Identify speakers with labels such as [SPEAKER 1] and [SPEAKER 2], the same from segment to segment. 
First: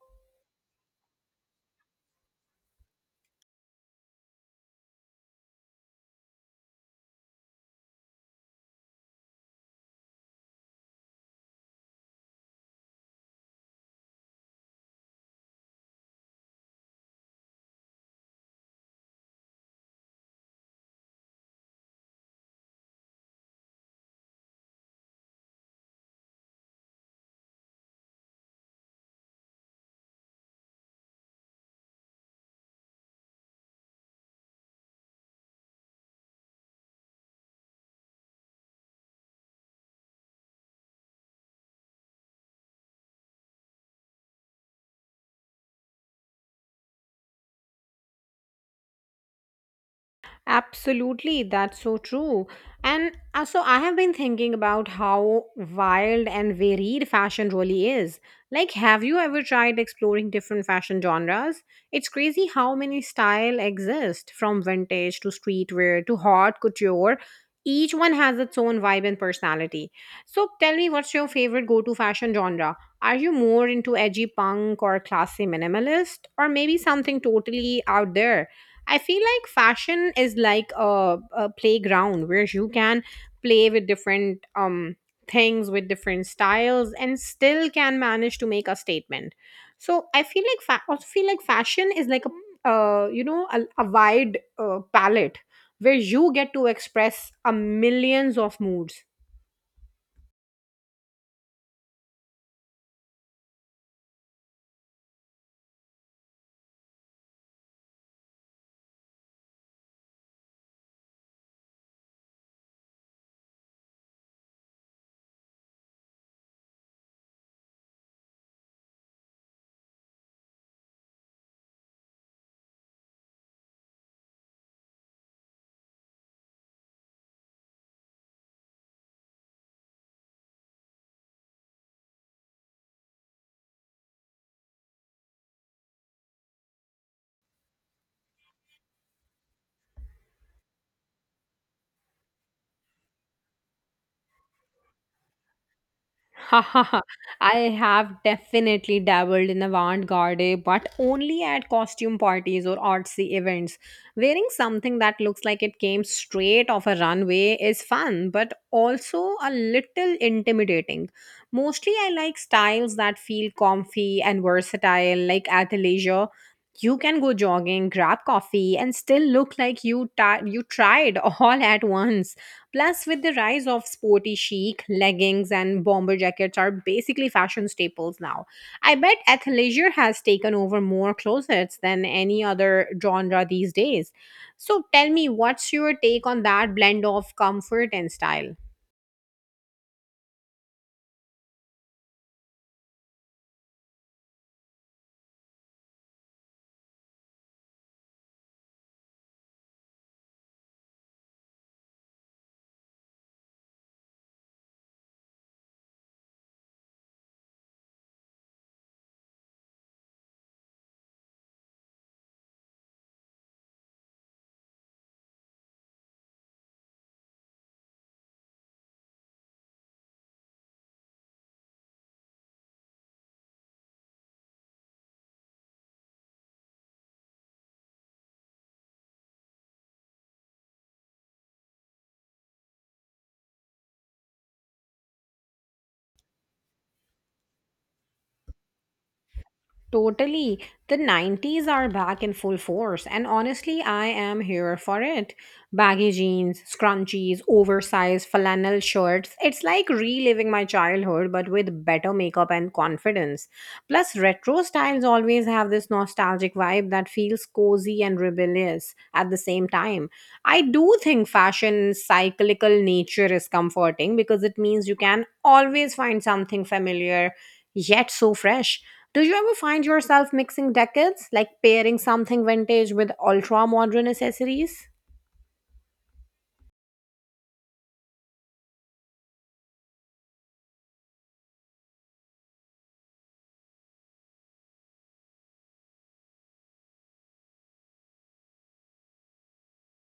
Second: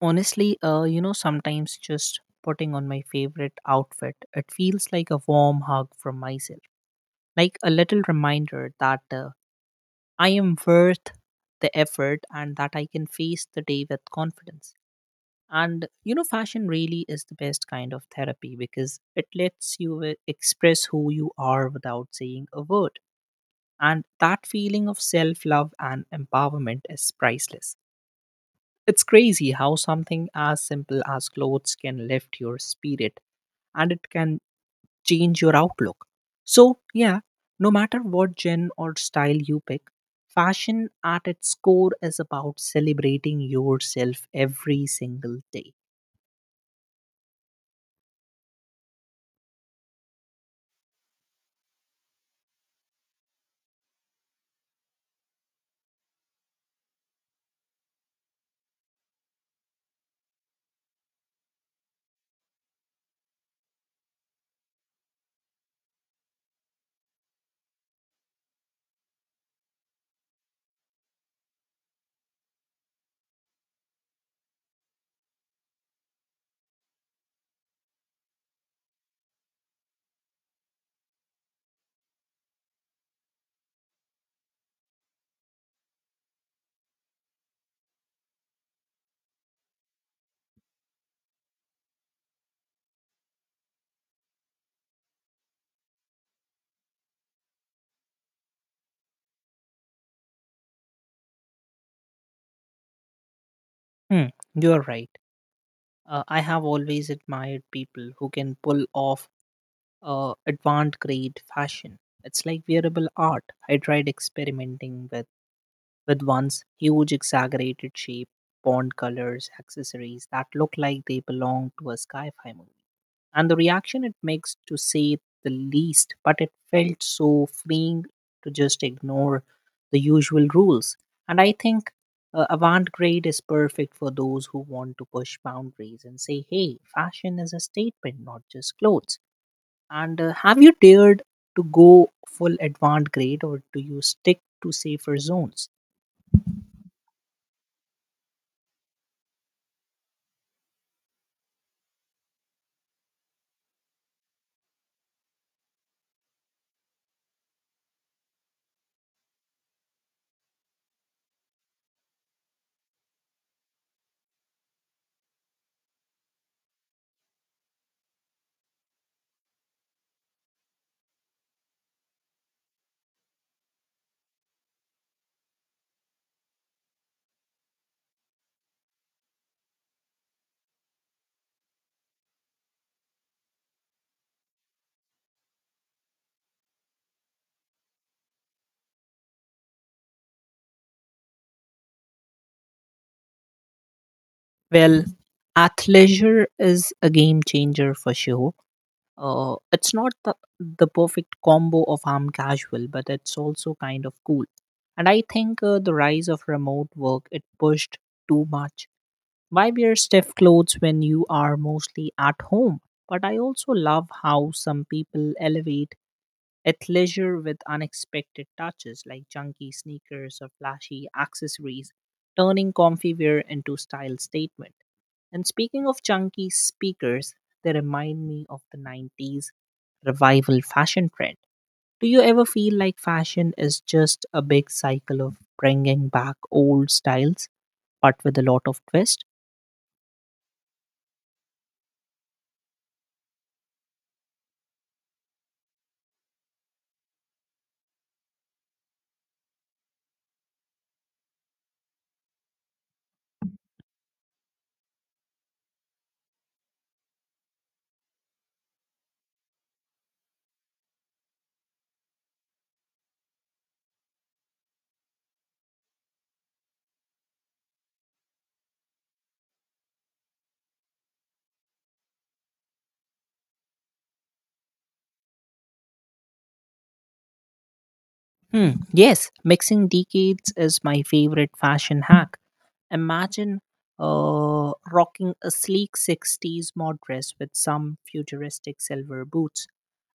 [SPEAKER 1] Honestly, sometimes just putting on my favorite outfit, it feels like a warm hug from myself, like a little reminder that I am worth the effort and that I can face the day with confidence. And you know, fashion really is the best kind of therapy because it lets you express who you are without saying a word. And that feeling of self love and empowerment is priceless. It's crazy how something as simple as clothes can lift your spirit and it can change your outlook. So, yeah, no matter what gen or style you pick, fashion at its core is about celebrating yourself every single day.
[SPEAKER 2] Absolutely, that's so true. And so I have been thinking about how wild and varied fashion really is. Like, have you ever tried exploring different fashion genres? It's crazy how many style exist from vintage to streetwear to haute couture. Each one has its own vibe and personality. So tell me, what's your favorite go-to fashion genre? Are you more into edgy punk or classy minimalist, or maybe something totally out there? I feel like fashion is like a playground where you can play with different things with different styles and still can manage to make a statement. So I feel like I feel like fashion is like a you know a wide palette where you get to express a millions of moods.
[SPEAKER 1] Hmm, you're right. I have always admired people who can pull off advanced grade fashion. It's like wearable art. I tried experimenting with one's huge exaggerated shape, pond colors, accessories that look like they belong to a sci fi movie. And the reaction it makes to say the least, but it felt so freeing to just ignore the usual rules. And I think avant garde is perfect for those who want to push boundaries and say, hey, fashion is a statement, not just clothes. And have you dared to go full avant garde or do you stick to safer zones?
[SPEAKER 2] I have definitely dabbled in avant-garde, but only at costume parties or artsy events. Wearing something that looks like it came straight off a runway is fun, but also a little intimidating. Mostly, I like styles that feel comfy and versatile, like athleisure. You can go jogging, grab coffee, and still look like you tried all at once. Plus, with the rise of sporty chic, leggings and bomber jackets are basically fashion staples now. I bet athleisure has taken over more closets than any other genre these days. So, tell me, what's your take on that blend of comfort and style?
[SPEAKER 1] Well, athleisure is a game changer for sure. It's not the perfect combo of arm casual, but it's also kind of cool. And I think the rise of remote work it pushed too much. Why wear stiff clothes when you are mostly at home? But I also love how some people elevate at leisure with unexpected touches like chunky sneakers or flashy accessories, turning comfy wear into style statement. And speaking of chunky speakers, they remind me of the 90s revival fashion trend. Do you ever feel like fashion is just a big cycle of bringing back old styles, but with a lot of twist?
[SPEAKER 2] Totally. The 90s are back in full force, and honestly, I am here for it. Baggy jeans, scrunchies, oversized flannel shirts. It's like reliving my childhood, but with better makeup and confidence. Plus, retro styles always have this nostalgic vibe that feels cozy and rebellious at the same time. I do think fashion's cyclical nature is comforting because it means you can always find something familiar yet so fresh. Do you ever find yourself mixing decades, like pairing something vintage with ultra modern accessories?
[SPEAKER 1] Hmm, yes, mixing decades is my favorite fashion hack. Imagine rocking a sleek 60s mod dress with some futuristic silver boots,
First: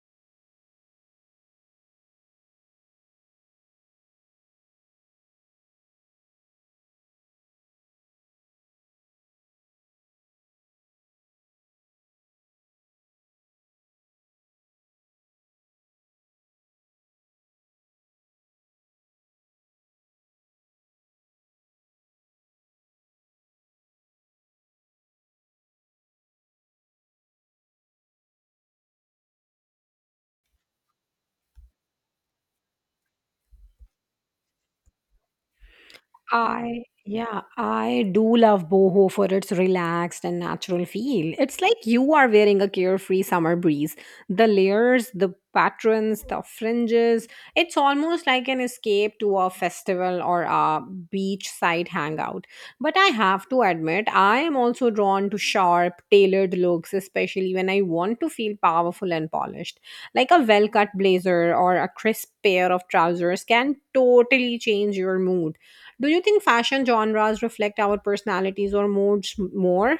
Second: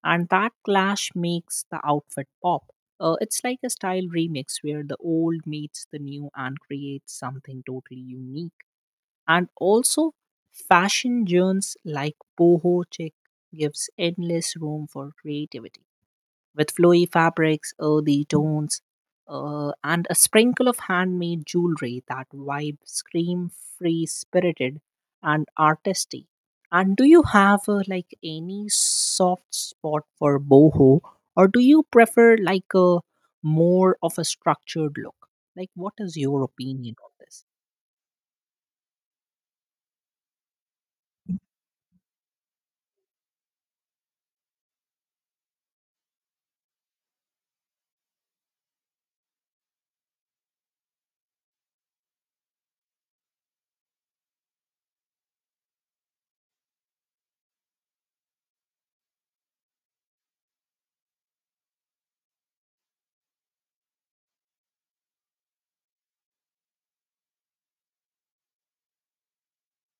[SPEAKER 1] and that clash makes the outfit pop. It's like a style remix where the old meets the new and creates something totally unique. And also, fashion journeys like boho chic gives endless room for creativity with flowy fabrics, earthy tones, and a sprinkle of handmade jewelry that vibe scream free spirited and artistic. And do you have like any soft spot for boho, or do you prefer like a more of a structured look? Like, what is your
[SPEAKER 2] I
[SPEAKER 1] opinion on
[SPEAKER 2] Yeah,
[SPEAKER 1] this?
[SPEAKER 2] I do love boho for its relaxed and natural feel. It's like you are wearing a carefree summer breeze. The layers, the patterns, the fringes, it's almost like an escape to a festival or a beachside hangout. But I have to admit, I am also drawn to sharp, tailored looks, especially when I want to feel powerful and polished. Like a well-cut blazer or a crisp pair of trousers can totally change your mood. Do you think fashion genres reflect our personalities or moods more?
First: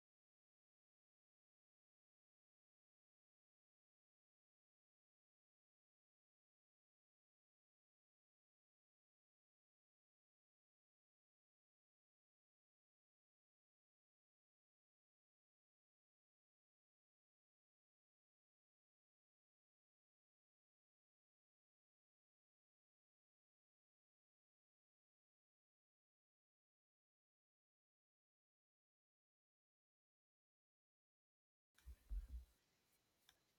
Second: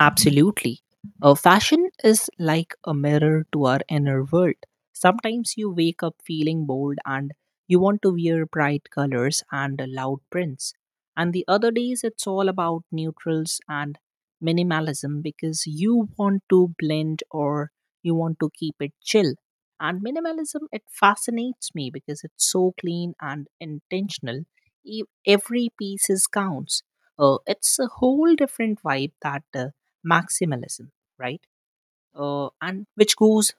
[SPEAKER 1] Absolutely. Fashion is like a mirror to our inner world. Sometimes you wake up feeling bold and you want to wear bright colors and loud prints. And the other days, it's all about neutrals and minimalism because you want to blend or you want to keep it chill. And minimalism, it fascinates me because it's so clean and intentional. Every piece is counts. It's a whole different vibe that maximalism, right? And which goes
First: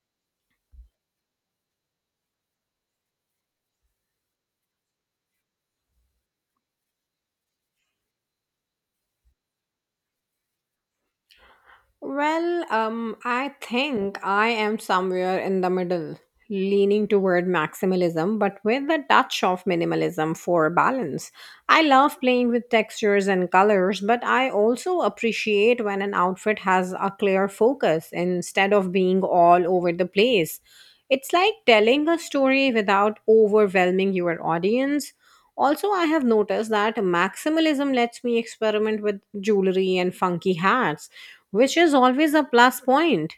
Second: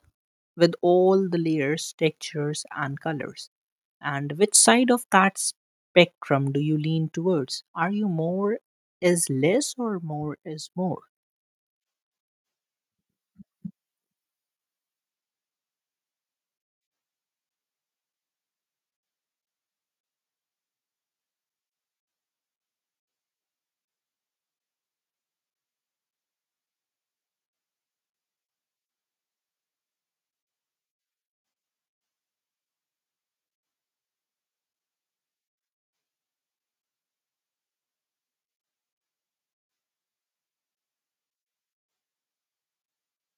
[SPEAKER 1] with all the layers, textures, and colors. And which side of that spectrum do you lean towards? Are you more is less or more is more?
[SPEAKER 2] I think I am somewhere in the middle, leaning toward maximalism, but with a touch of minimalism for balance. I love playing with textures and colors, but I also appreciate when an outfit has a clear focus instead of being all over the place. It's like telling a story without overwhelming your audience. Also, I have noticed that maximalism lets me experiment with jewelry and funky hats, which is always a plus point.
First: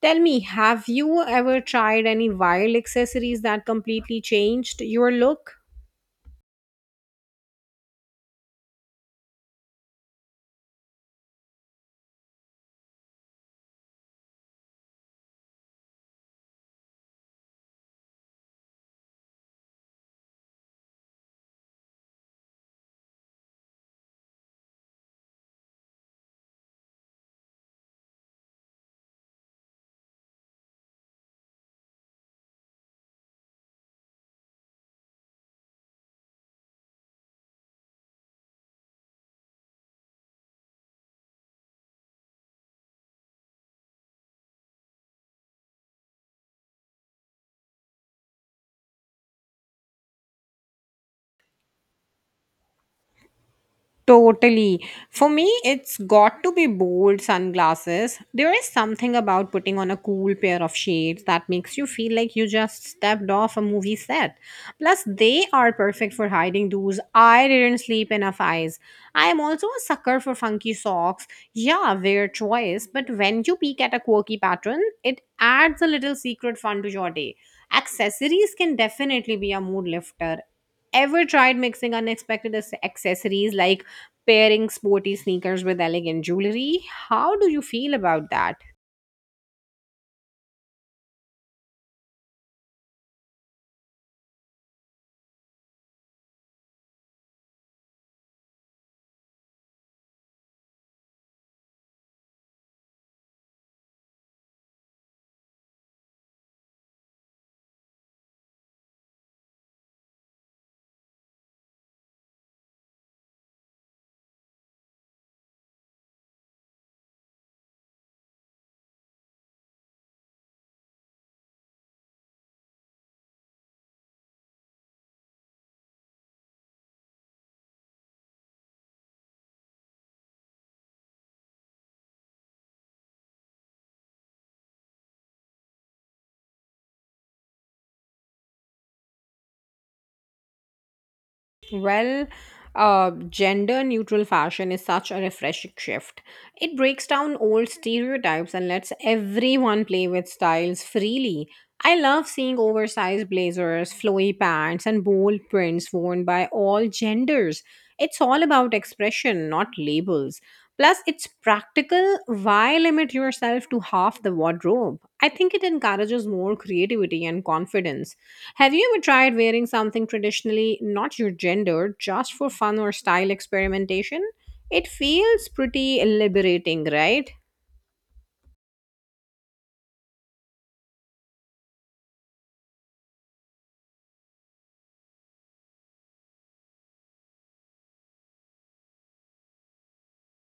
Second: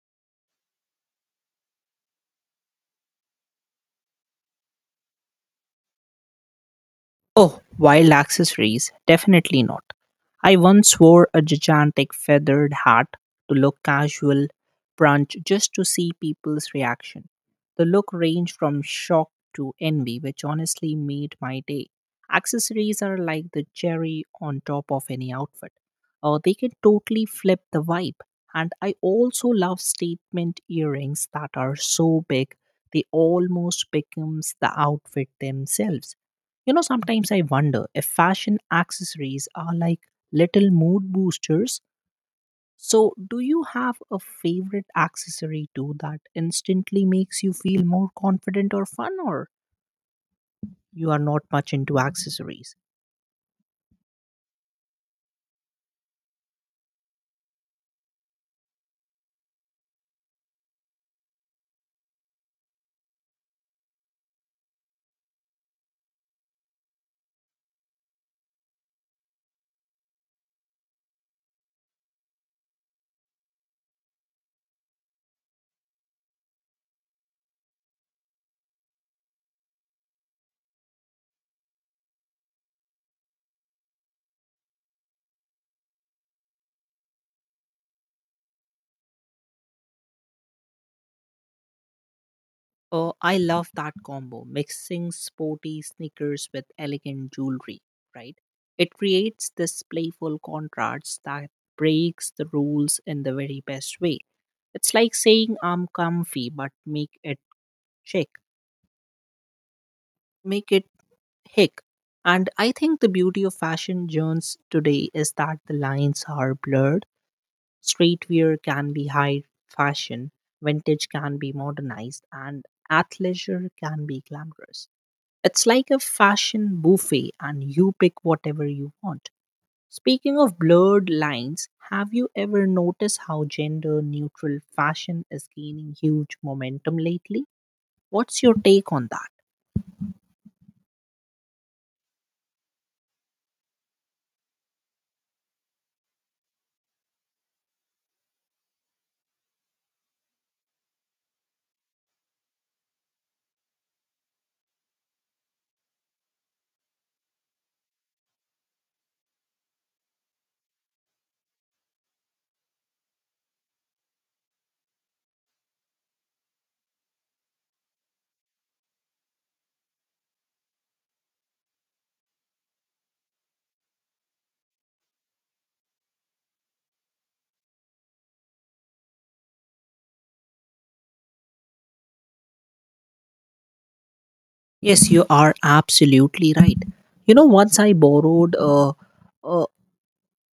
[SPEAKER 2] Tell me, have you ever tried any wild accessories that completely changed your look?
[SPEAKER 1] Oh, wild accessories? Definitely not. I once wore a gigantic feathered hat to look casual, brunch, just to see people's reaction. The look ranged from shock to envy, which honestly made my day. Accessories are like the cherry on top of any outfit. They can totally flip the vibe. And I also love statement earrings that are so big they almost becomes the outfit themselves. You know, sometimes I wonder if fashion accessories are like little mood boosters. So, do you have a favorite accessory too that instantly makes you feel more confident or fun, or you are not much into accessories?
[SPEAKER 2] Totally. For me, it's got to be bold sunglasses. There is something about putting on a cool pair of shades that makes you feel like you just stepped off a movie set. Plus, they are perfect for hiding those I didn't sleep enough eyes. I am also a sucker for funky socks. Yeah, weird choice, but when you peek at a quirky pattern, it adds a little secret fun to your day. Accessories can definitely be a mood lifter. Ever tried mixing unexpected accessories like pairing sporty sneakers with elegant jewelry? How do you feel about that?
[SPEAKER 1] Oh, I love that combo, mixing sporty sneakers with elegant jewelry, right? It creates this playful contrast that breaks the rules in the very best way. It's like saying I'm comfy, but make it chic, make it hick. And I think the beauty of fashion journeys today is that the lines are blurred. Streetwear can be high fashion, vintage can be modernized, and athleisure can be glamorous. It's like a fashion buffet and you pick whatever you want. Speaking of blurred lines, have you ever noticed how gender neutral fashion is gaining huge momentum lately? What's your take on that?
[SPEAKER 2] Well, Gender neutral fashion is such a refreshing shift. It breaks down old stereotypes and lets everyone play with styles freely. I love seeing oversized blazers, flowy pants, and bold prints worn by all genders. It's all about expression, not labels. Plus, it's practical. Why limit yourself to half the wardrobe? I think it encourages more creativity and confidence. Have you ever tried wearing something traditionally not your gender just for fun or style experimentation? It feels pretty liberating, right?
[SPEAKER 1] Yes, you are absolutely right. You know, a,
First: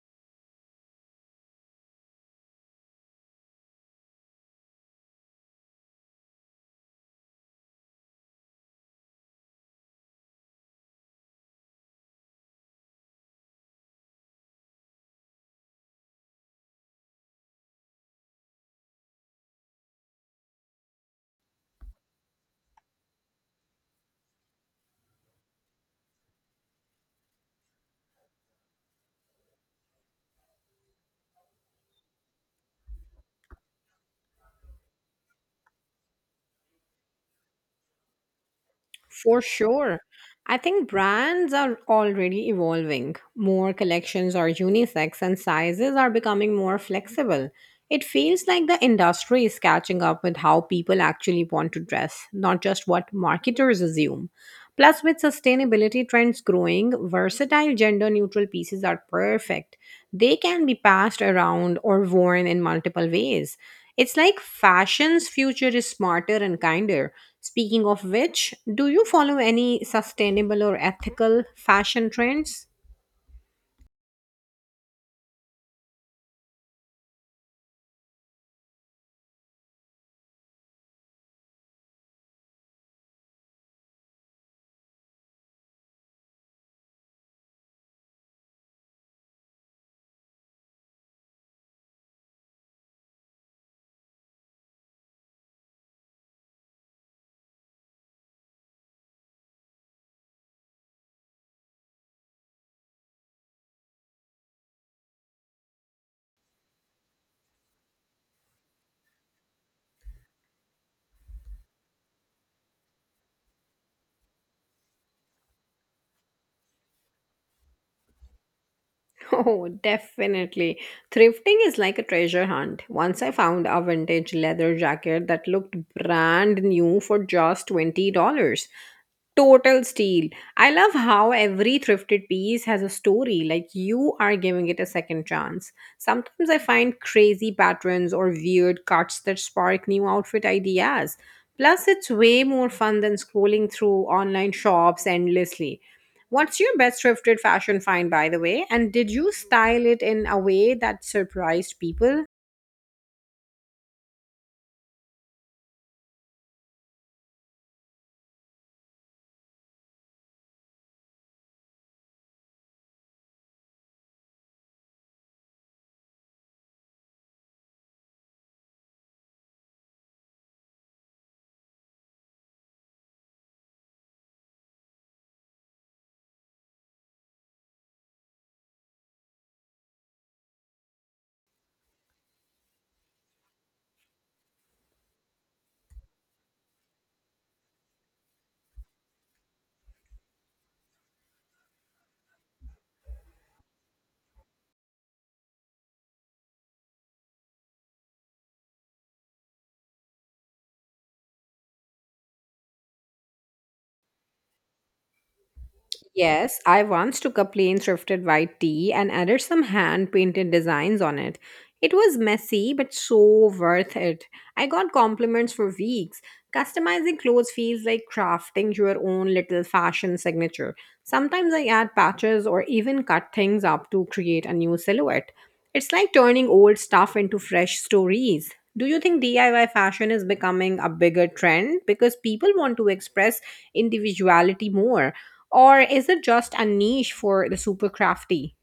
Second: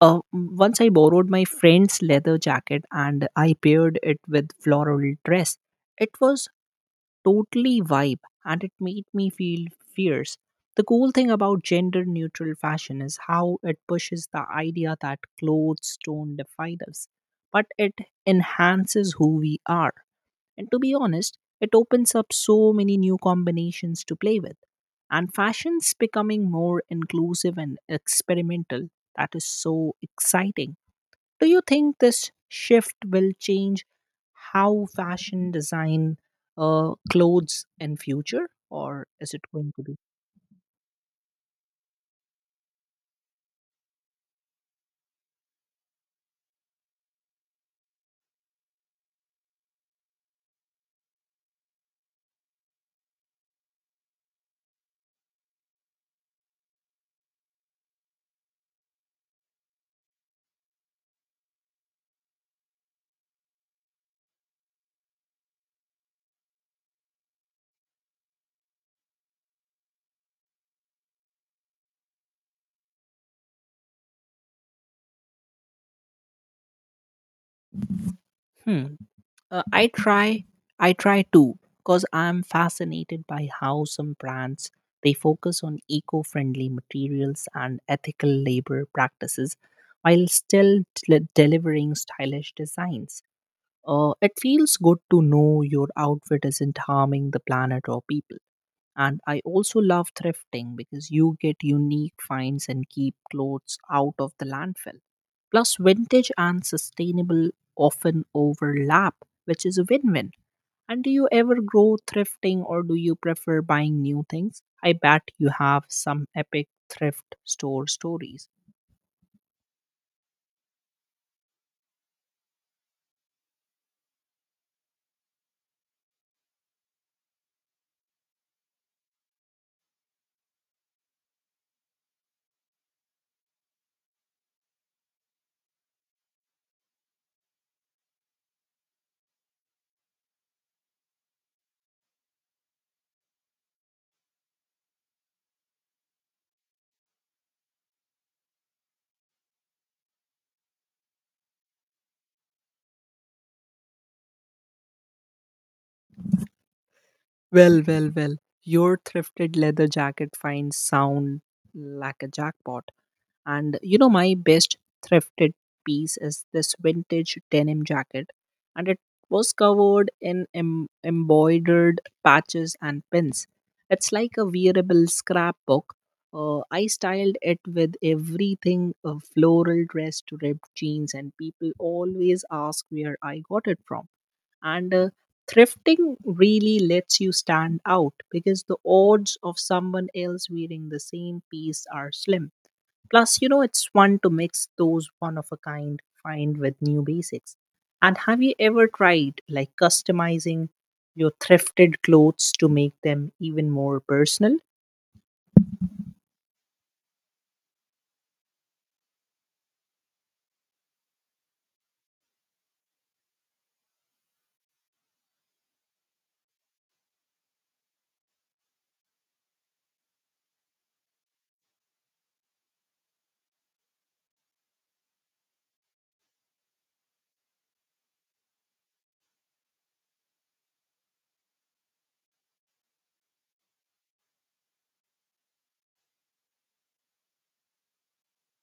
[SPEAKER 1] once I borrowed my friend's leather jacket and I paired it with floral dress. It was totally vibe and it made me feel fierce. The cool thing about gender neutral fashion is how it pushes the idea that clothes don't define us, but it enhances who we are. And to be honest, it opens up so many new combinations to play with. And fashion's becoming more inclusive and experimental. That is so exciting. Do you think this shift will change how fashion design clothes in future, or is it
[SPEAKER 2] For
[SPEAKER 1] going to be?
[SPEAKER 2] sure. I think brands are already evolving. More collections are unisex and sizes are becoming more flexible. It feels like the industry is catching up with how people actually want to dress, not just what marketers assume. Plus, with sustainability trends growing, versatile gender neutral pieces are perfect. They can be passed around or worn in multiple ways. It's like fashion's future is smarter and kinder. Speaking of which, do you follow any sustainable or ethical fashion trends?
[SPEAKER 1] Hmm. Uh, I try, I try to, because I'm fascinated by how some brands they focus on eco-friendly materials and ethical labor practices, while still delivering stylish designs. It feels good to know your outfit isn't harming the planet or people. And I also love thrifting because you get unique finds and keep clothes out of the landfill. Plus vintage and sustainable often overlap, which is a win-win. And do you ever grow thrifting or do you prefer buying new things? I bet you have some epic thrift store stories.
[SPEAKER 2] Oh, definitely. Thrifting is like a treasure hunt. Once I found a vintage leather jacket that looked brand new for just $20. Total steal. I love how every thrifted piece has a story, like you are giving it a second chance. Sometimes I find crazy patterns or weird cuts that spark new outfit ideas. Plus, it's way more fun than scrolling through online shops endlessly. What's your best thrifted fashion find, by the way? And did you style it in a way that surprised people?
[SPEAKER 1] Well, well, well, your thrifted leather jacket finds sound like a jackpot. And you know, my best thrifted piece is this vintage denim jacket, and it was covered in embroidered patches and pins. It's like a wearable scrapbook. I styled it with everything a floral dress to ripped jeans, and people always ask where I got it from. And thrifting really lets you stand out because the odds of someone else wearing the same piece are slim. Plus, you know, it's fun to mix those one of a kind find with new basics. And have you ever tried like customizing your thrifted clothes to make them even more personal?
[SPEAKER 2] Yes, I once took a plain thrifted white tee and added some hand painted designs on it. It was messy but so worth it. I got compliments for weeks. Customizing clothes feels like crafting your own little fashion signature. Sometimes I add patches or even cut things up to create a new silhouette. It's like turning old stuff into fresh stories. Do you think DIY fashion is becoming a bigger trend because people want to express individuality more? Or is it just a niche for the super crafty?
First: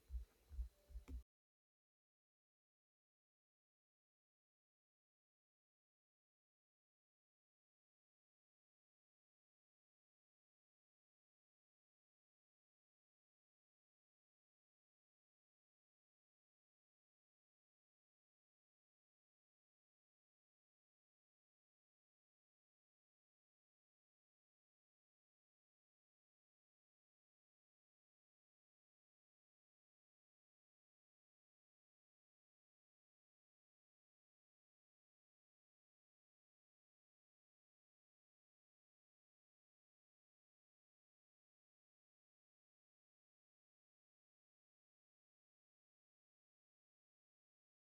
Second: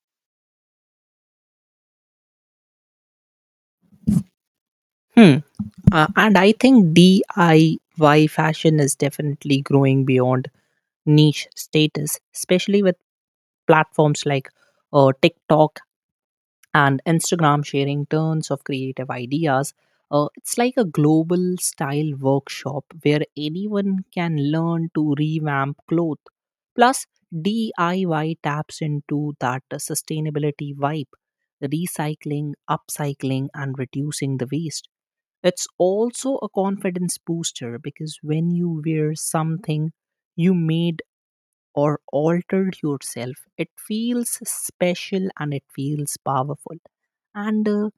[SPEAKER 1] Hmm. And I think DIY fashion is definitely growing beyond niche status, especially with platforms like TikTok and Instagram sharing tons of creative ideas. It's like a global style workshop where anyone can learn to revamp clothes. Plus, DIY taps into that sustainability vibe, recycling, upcycling, and reducing the waste. It's also a confidence booster because when you wear something you made or altered yourself, it feels special and it feels powerful. And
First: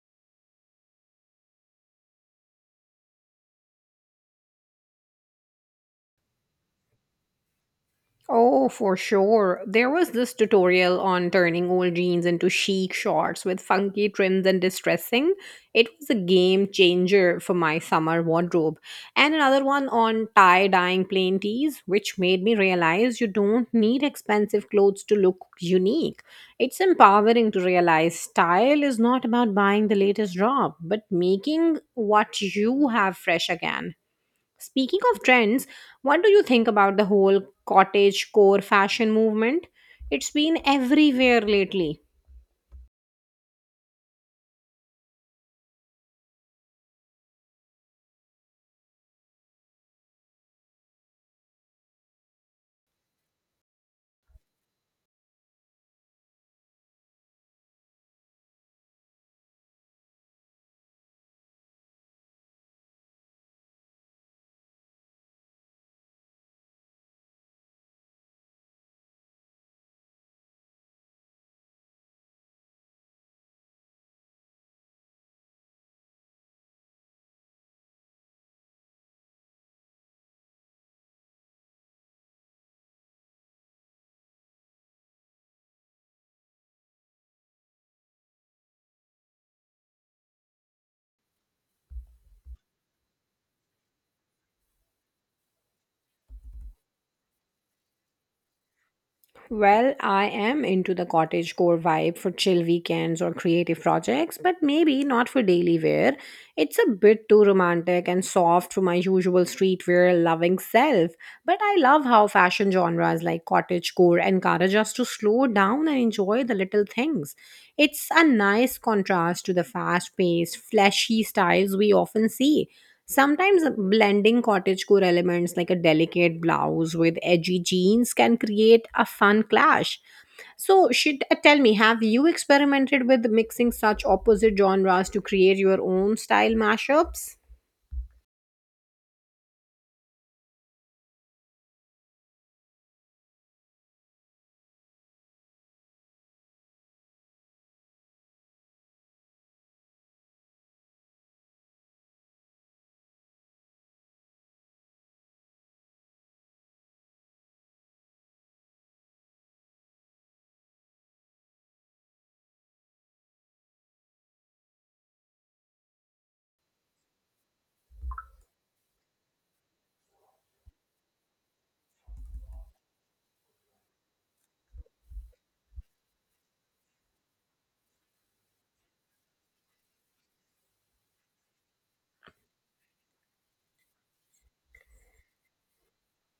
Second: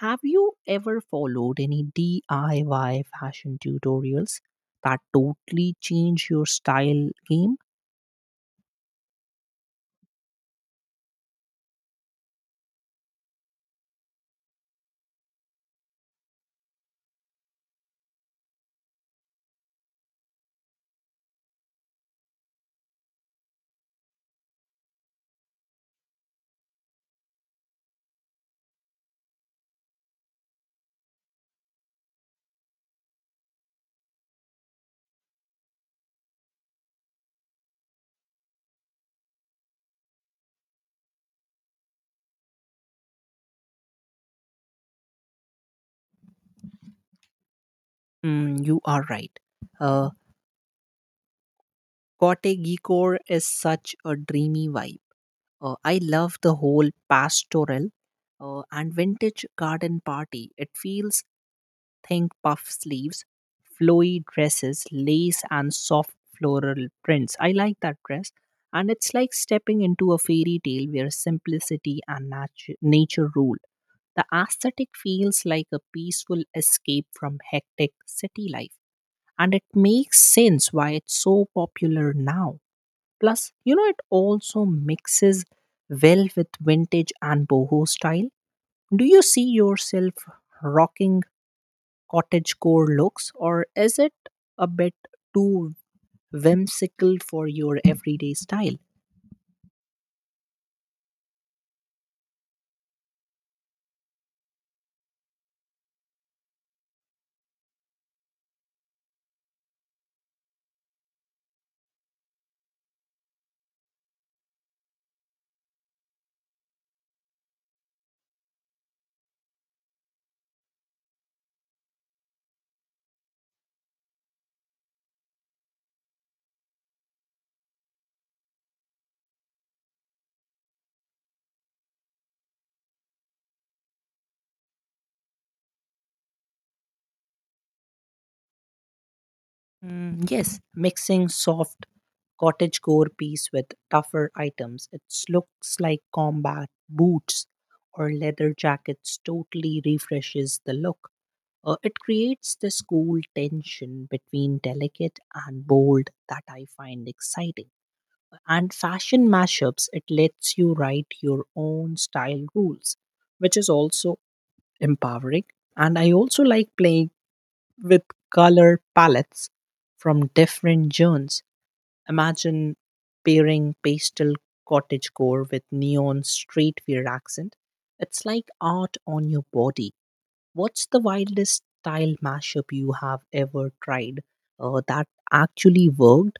[SPEAKER 1] have you ever followed any DIY fashion tutorials that totally change your style game?
[SPEAKER 2] Oh, for sure. There was this tutorial on turning old jeans into chic shorts with funky trims and distressing. It was a game changer for my summer wardrobe. And another one on tie dyeing plain tees, which made me realize you don't need expensive clothes to look unique. It's empowering to realize style is not about buying the latest drop, but making what you have fresh again. Speaking of trends, what do you think about the whole cottage core fashion movement? It's been everywhere lately.
[SPEAKER 1] Mm, you are right. Uh, Kote Gikor is such a dreamy vibe. I love the whole pastoral and vintage garden party. It feels think puff sleeves, flowy dresses, lace, and soft floral prints. I like that dress. And it's like stepping into a fairy tale where simplicity and nature rule. The aesthetic feels like a peaceful escape from hectic city life. And it makes sense why it's so popular now. Plus, you know, it also mixes well with vintage and boho style. Do you see yourself rocking cottagecore looks, or is it a bit too whimsical for your everyday style?
[SPEAKER 2] Well, I am into the cottage core vibe for chill weekends or creative projects, but maybe not for daily wear. It's a bit too romantic and soft for my usual streetwear loving self. But I love how fashion genres like cottagecore encourage us to slow down and enjoy the little things. It's a nice contrast to the fast paced, flashy styles we often see. Sometimes blending cottagecore elements like a delicate blouse with edgy jeans can create a fun clash. So, should tell me, have you experimented with mixing such opposite genres to create your own style mashups?
[SPEAKER 1] Mm, yes, mixing soft cottagecore piece with tougher items. It looks like combat boots or leather jackets totally refreshes the look. It creates this cool tension between delicate and bold that I find exciting. And fashion mashups, it lets you write your own style rules, which is also empowering. And I also like playing with color palettes from different zones. Imagine pairing pastel cottagecore with neon streetwear accent. It's like art on your body. What's the wildest style mashup you have ever tried that actually worked?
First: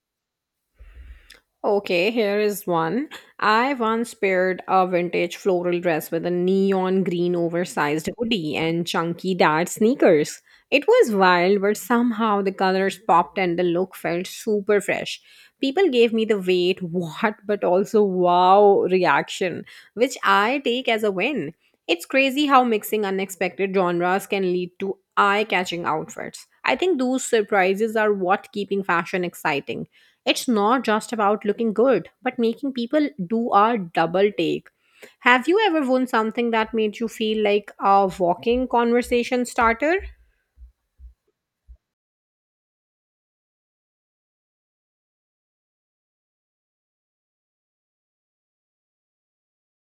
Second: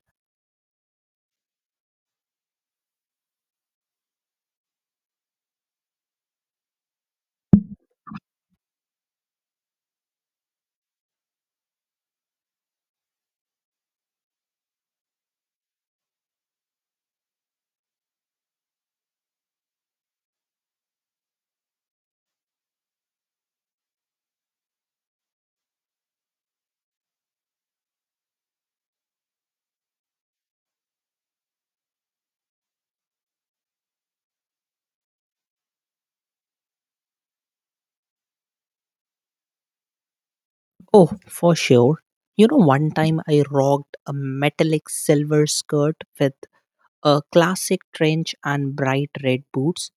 [SPEAKER 2] Okay, here is one. I once paired a vintage floral dress with a neon green oversized hoodie and chunky dad sneakers. It was wild, but somehow the colors popped and the look felt super fresh. People gave me the wait, what, but also wow reaction, which I take as a win. It's crazy how mixing unexpected genres can lead to eye catching outfits. I think those surprises are what keeping fashion exciting. It's not just about looking good, but making people do a double take. Have you ever won something that made you feel like a walking conversation starter?
[SPEAKER 1] Oh, for sure. You know, one time I rocked a metallic silver skirt with a classic trench and bright red boots.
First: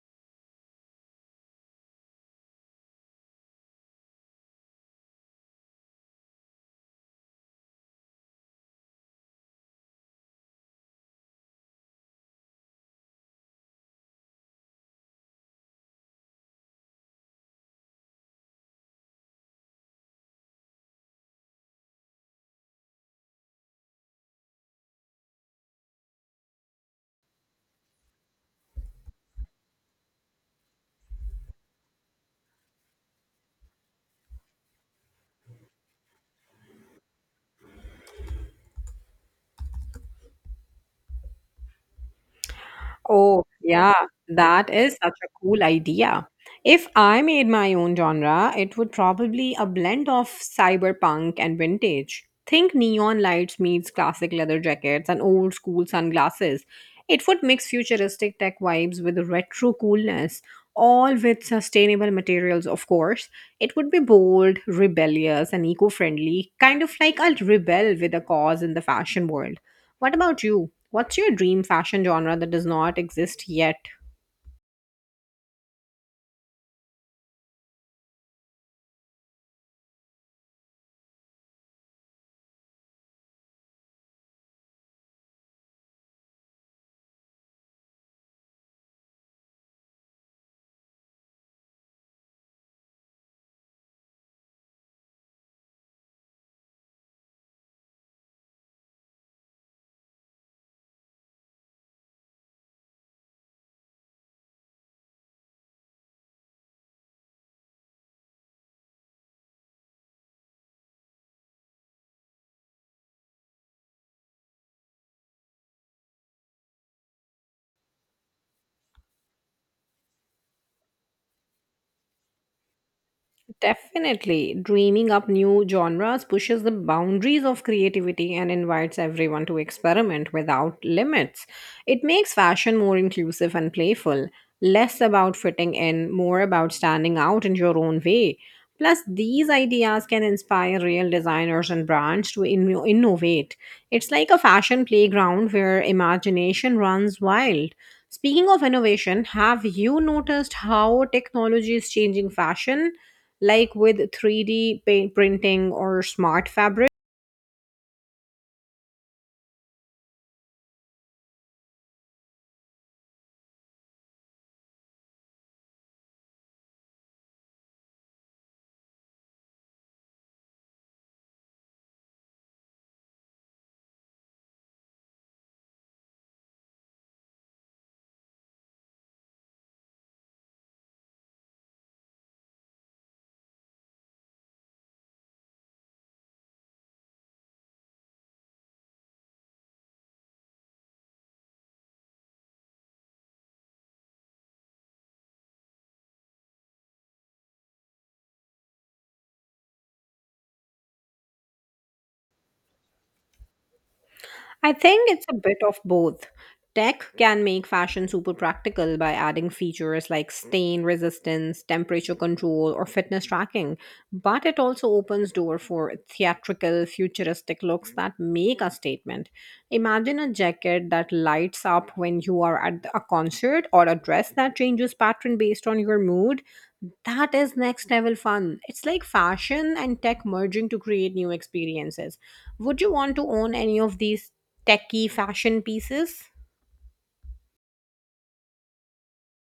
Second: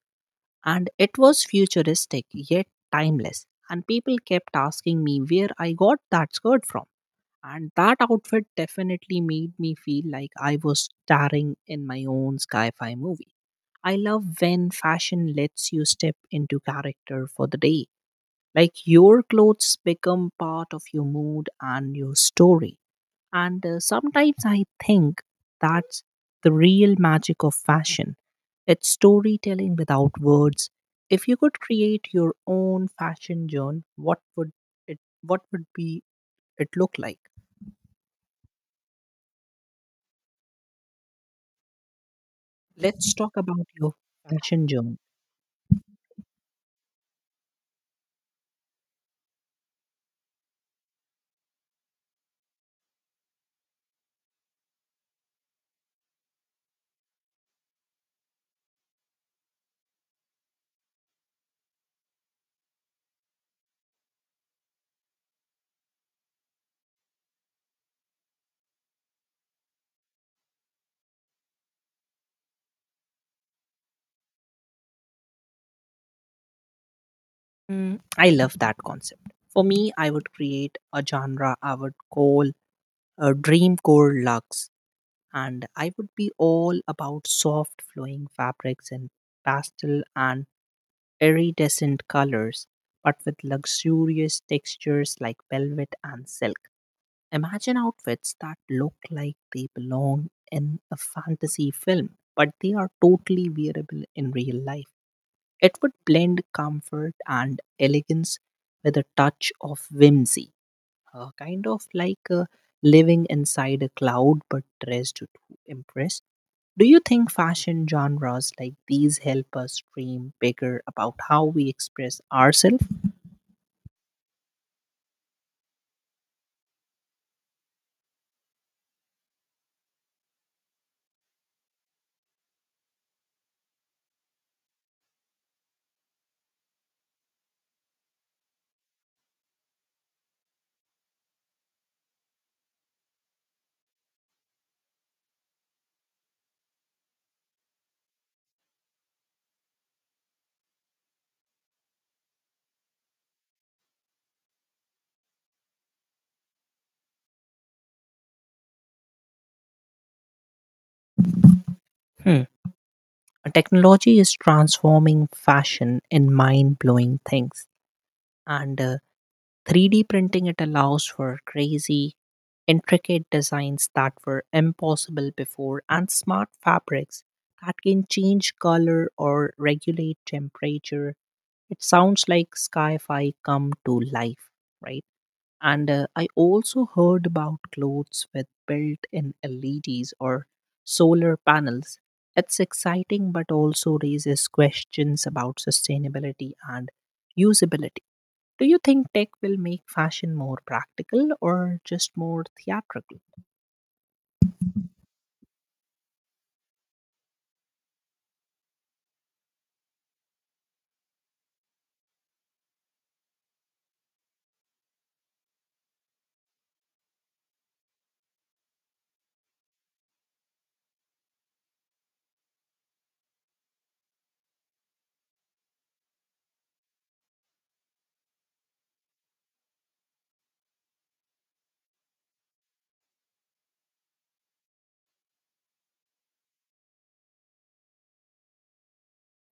[SPEAKER 1] And it was futuristic yet timeless, and people kept asking me where I got that skirt from. And that outfit definitely made me feel like I was starring in my own sci-fi movie. I love when fashion lets you step into character for the day, like your clothes become part of your mood and your story. And sometimes I think that's the real magic of fashion. It's storytelling without words. If you could create your own fashion journal, it what would be it look like? Let's talk
[SPEAKER 2] Oh,
[SPEAKER 1] about your
[SPEAKER 2] yeah,
[SPEAKER 1] fashion
[SPEAKER 2] that
[SPEAKER 1] journal.
[SPEAKER 2] is such a cool idea. If I made my own genre, it would probably a blend of cyberpunk and vintage. Think neon lights meets classic leather jackets and old school sunglasses. It would mix futuristic tech vibes with retro coolness, all with sustainable materials, of course. It would be bold, rebellious, and eco-friendly, kind of like a rebel with a cause in the fashion world. What about you? What's your dream fashion genre that does not exist yet?
[SPEAKER 1] Mm, I love that concept. For me, I would create a genre I would call a dream core lux. And I would be all about soft flowing fabrics in pastel and iridescent colors, but with luxurious textures like velvet and silk. Imagine outfits that look like they belong in a fantasy film, but they are totally wearable in real life. It would blend comfort and elegance with a touch of whimsy. Kind of like living inside a cloud but dressed to impress. Do you think fashion genres like these help us dream bigger about how we express ourselves?
[SPEAKER 2] Definitely, dreaming up new genres pushes the boundaries of creativity and invites everyone to experiment without limits. It makes fashion more inclusive and playful, less about fitting in, more about standing out in your own way. Plus, these ideas can inspire real designers and brands to innovate. It's like a fashion playground where imagination runs wild. Speaking of innovation, have you noticed how technology is changing fashion, like with 3D paint printing or smart fabric?
[SPEAKER 1] Hmm. Technology is transforming fashion in mind blowing things, and 3D printing it allows for crazy, intricate designs that were impossible before, and smart fabrics that can change color or regulate temperature. It sounds like sci fi come to life, right? And I also heard about clothes with built in LEDs or solar panels. It's exciting, but also raises questions about sustainability and usability. Do you think tech will make fashion more practical or just more theatrical?
[SPEAKER 2] I think it's a bit of both. Tech can make fashion super practical by adding features like stain resistance, temperature control, or fitness tracking, but it also opens door for theatrical, futuristic looks that make a statement. Imagine a jacket that lights up when you are at a concert or a dress that changes pattern based on your mood. That is next level fun. It's like fashion and tech merging to create new experiences. Would you want to own any of these techie fashion pieces?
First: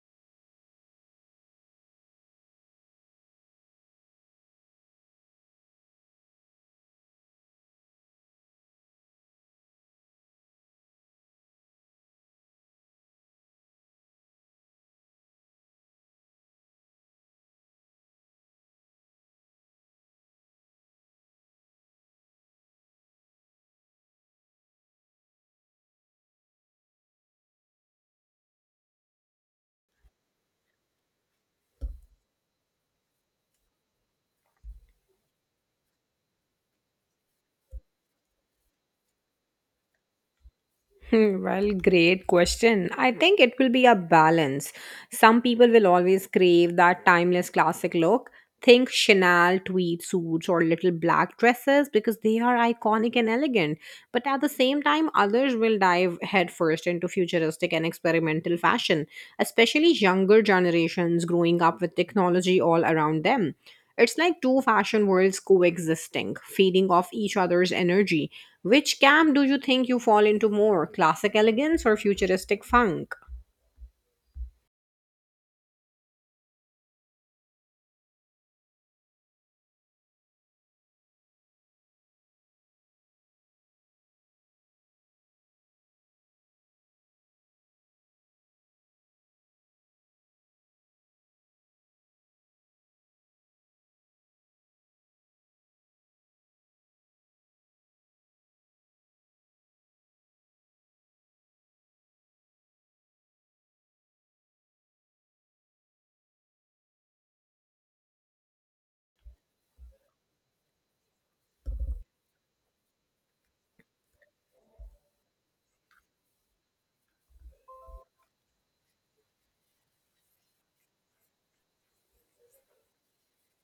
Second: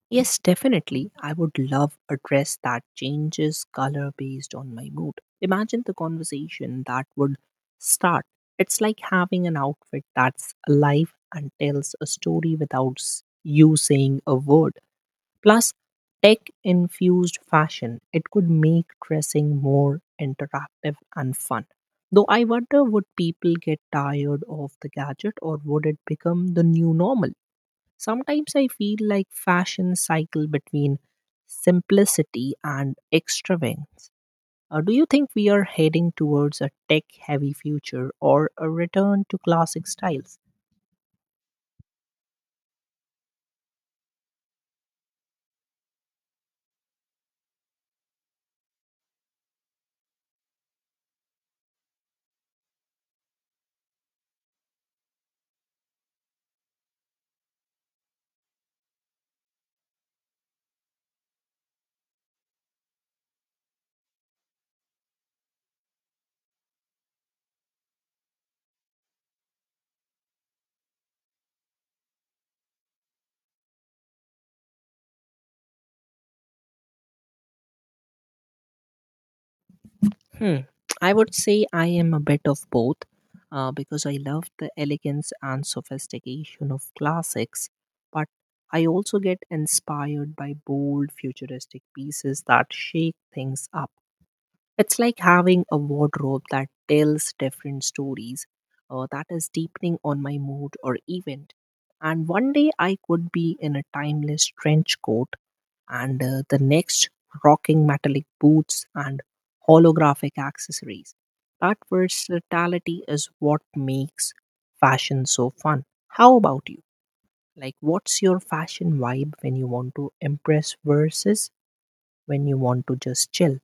[SPEAKER 1] Yes, definitely. I would love a dress that changes color based on my mood. Imagine the conversation that would start. It's like having an outfit that's alive and tells a story without you saying a word. Plus, tech infused fashion, it could make dressing more interactive and fun. Though I wonder, would people get tired of the gadget or would it become the new normal? Sometimes I feel like fashion cycle between simplicity and extravagance. Do you think we are heading towards a tech heavy future or a return to classic styles?
[SPEAKER 2] Hmm, well, great question. I think it will be a balance. Some people will always crave that timeless classic look. Think Chanel tweed suits or little black dresses because they are iconic and elegant. But at the same time, others will dive headfirst into futuristic and experimental fashion, especially younger generations growing up with technology all around them. It's like two fashion worlds coexisting, feeding off each other's energy. Which camp do you think you fall into more, classic elegance or futuristic funk?
[SPEAKER 1] Hmm. I would say I am a bit of both, because I love the elegance and sophistication of classics, but I also get inspired by bold futuristic pieces that shake things up. It's like having a wardrobe that tells different stories, that is deepening on my mood or event. And one day I could be in a timeless trench coat, and the next rocking metallic boots and holographic accessories. That versatility is what makes fashion so fun. How about you? Like, what's your fashion vibe when you want to impress versus when you want to just chill?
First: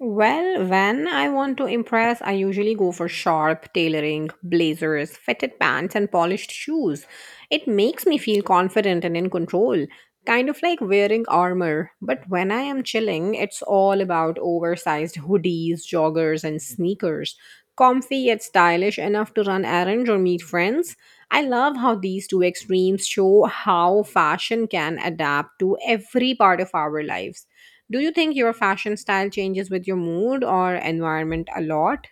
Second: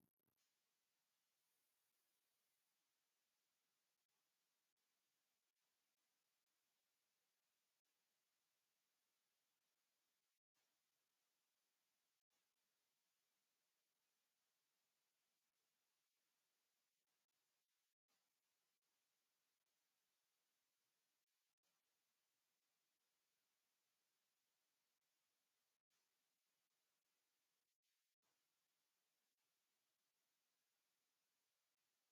[SPEAKER 2] Well, when I want to impress, I usually go for sharp tailoring, blazers, fitted pants, and polished shoes. It makes me feel confident and in control, kind of like wearing armor. But when I am chilling, it's all about oversized hoodies, joggers, and sneakers. Comfy yet stylish enough to run errands or meet friends. I love how these two extremes show how fashion can adapt to every part of our lives. Do you think your fashion style changes with your mood or environment a lot?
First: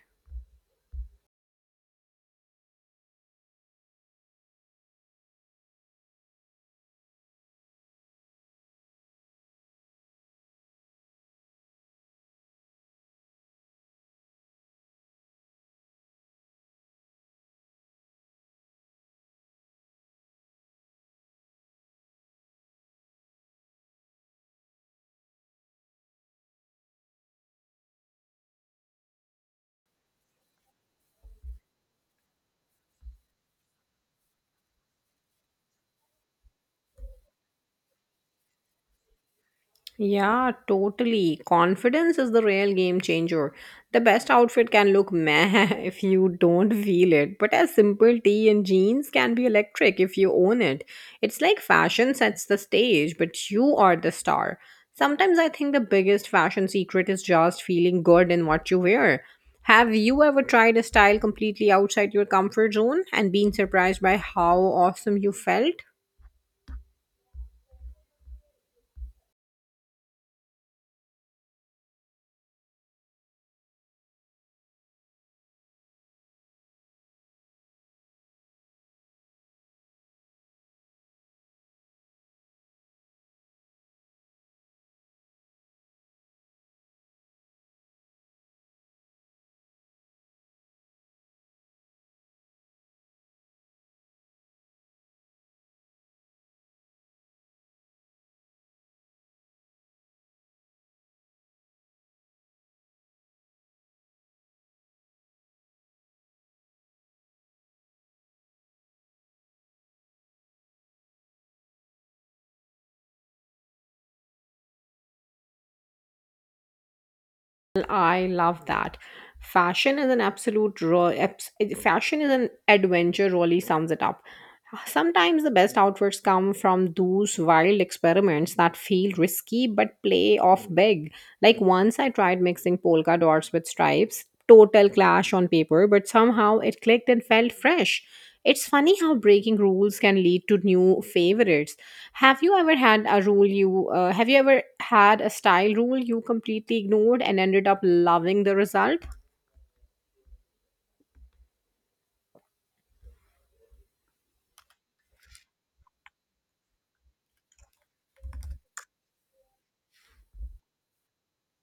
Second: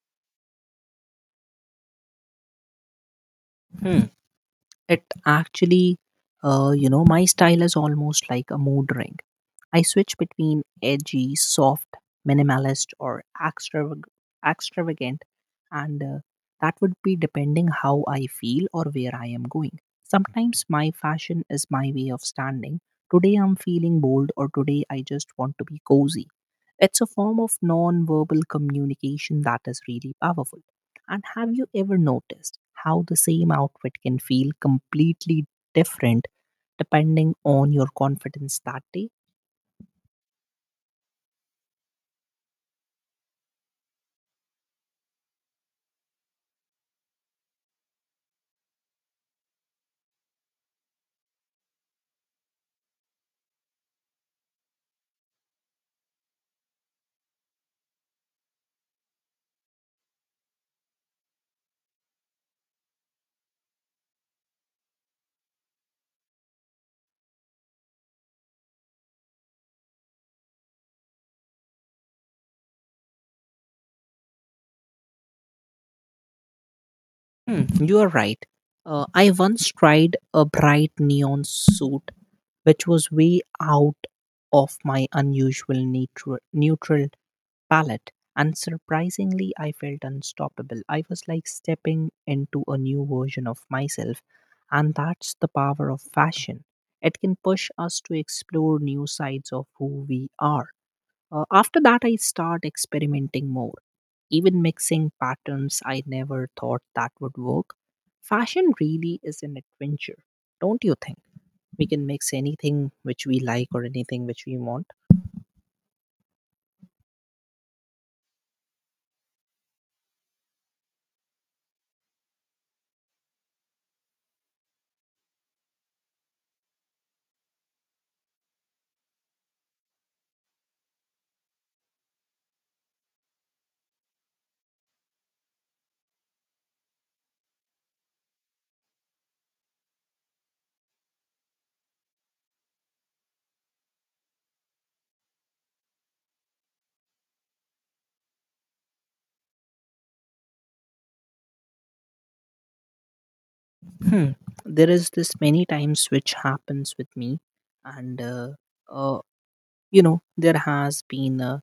[SPEAKER 1] Hmm. It actually, you know, my style is almost like a mood ring. I switch between edgy, soft, minimalist, or extravagant, and that would be depending how I feel or where I am going. Sometimes my fashion is my way of standing. Today I'm feeling bold, or today I just want to be cozy. It's a form of non verbal communication that is really powerful. And have you ever noticed how the same outfit can feel completely different depending on your confidence that day?
[SPEAKER 2] Yeah, totally. Confidence is the real game changer. The best outfit can look meh if you don't feel it, but a simple tee and jeans can be electric if you own it. It's like fashion sets the stage, but you are the star. Sometimes I think the biggest fashion secret is just feeling good in what you wear. Have you ever tried a style completely outside your comfort zone and been surprised by how awesome you felt?
[SPEAKER 1] Hmm, you are right. I once tried a bright neon suit, which was way out of my unusual neutral palette, and surprisingly, I felt unstoppable. I was like stepping into a new version of myself, and that's the power of fashion. It can push us to explore new sides of who we are. After that, I start experimenting more, even mixing patterns I never thought that would work. Fashion really is an adventure, don't you think? We can mix anything which we like or anything which we want.
[SPEAKER 2] I love that. Fashion is an fashion is an adventure really sums it up. Sometimes the best outfits come from those wild experiments that feel risky but play off big. Like once I tried mixing polka dots with stripes, total clash on paper, but somehow it clicked and felt fresh. It's funny how breaking rules can lead to new favorites. Have you ever had a style rule you completely ignored and ended up loving the result?
[SPEAKER 1] Hmm. There is this many times which happens with me, and uh, you know, there has been.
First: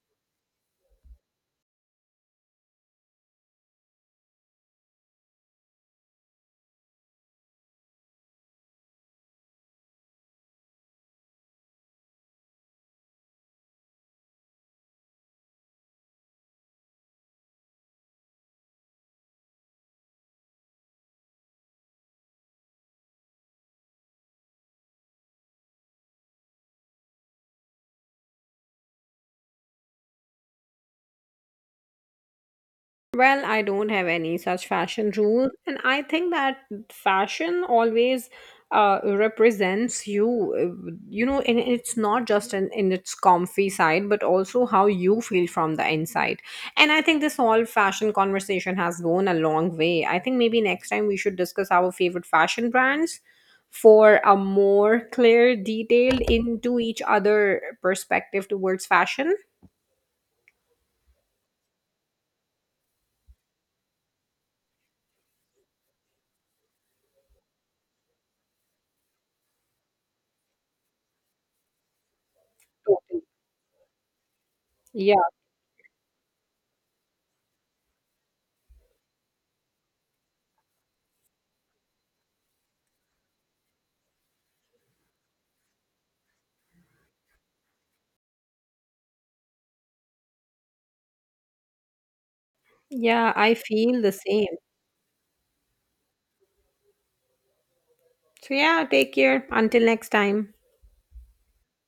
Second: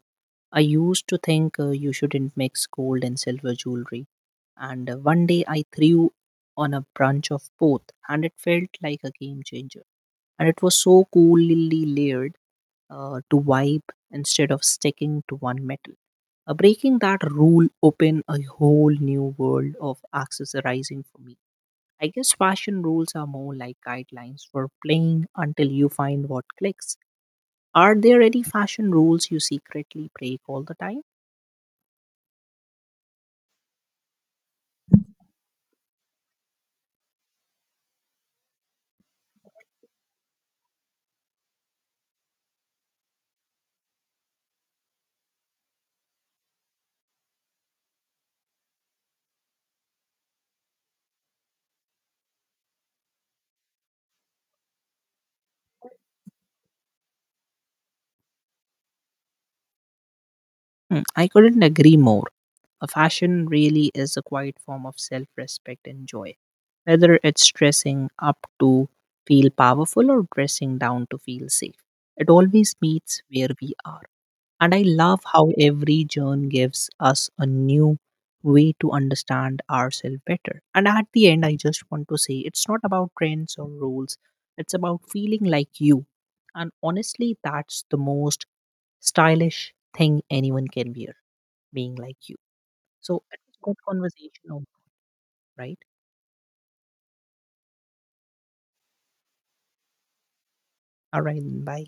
[SPEAKER 1] I used to think you shouldn't mix gold and silver jewelry. And one day I threw on a branch of both, and it felt like a game changer. And it was so coolly layered, to wipe instead of sticking to one metal. Breaking that rule opened a whole new world of accessorizing for me. I guess fashion rules are more like guidelines for playing until you find what clicks. Are there any fashion rules you secretly break all the time?
[SPEAKER 2] Well, I don't have any such fashion rules, and I think that fashion always represents you. You know, and it's not just in its comfy side, but also how you feel from the inside. And I think this whole fashion conversation has gone a long way. I think maybe next time we should discuss our favorite fashion brands for a more clear, detailed into each other perspective towards fashion.
[SPEAKER 1] Hmm, I couldn't agree more. A fashion really is a quiet form of self respect and joy. Whether it's dressing up to feel powerful or dressing down to feel safe, it always meets where we are. And I love
[SPEAKER 2] Yeah,
[SPEAKER 1] how every journey gives us a new way to understand ourselves better. And at the end, I just want to say, it's not about trends or rules, it's about feeling like you. And honestly, that's the most stylish thing anyone can wear, being like you. So
[SPEAKER 2] yeah,
[SPEAKER 1] it
[SPEAKER 2] I
[SPEAKER 1] was good
[SPEAKER 2] feel the
[SPEAKER 1] conversation
[SPEAKER 2] same.
[SPEAKER 1] overall, right?
[SPEAKER 2] So, yeah, take care. Until next time.
[SPEAKER 1] All right, bye.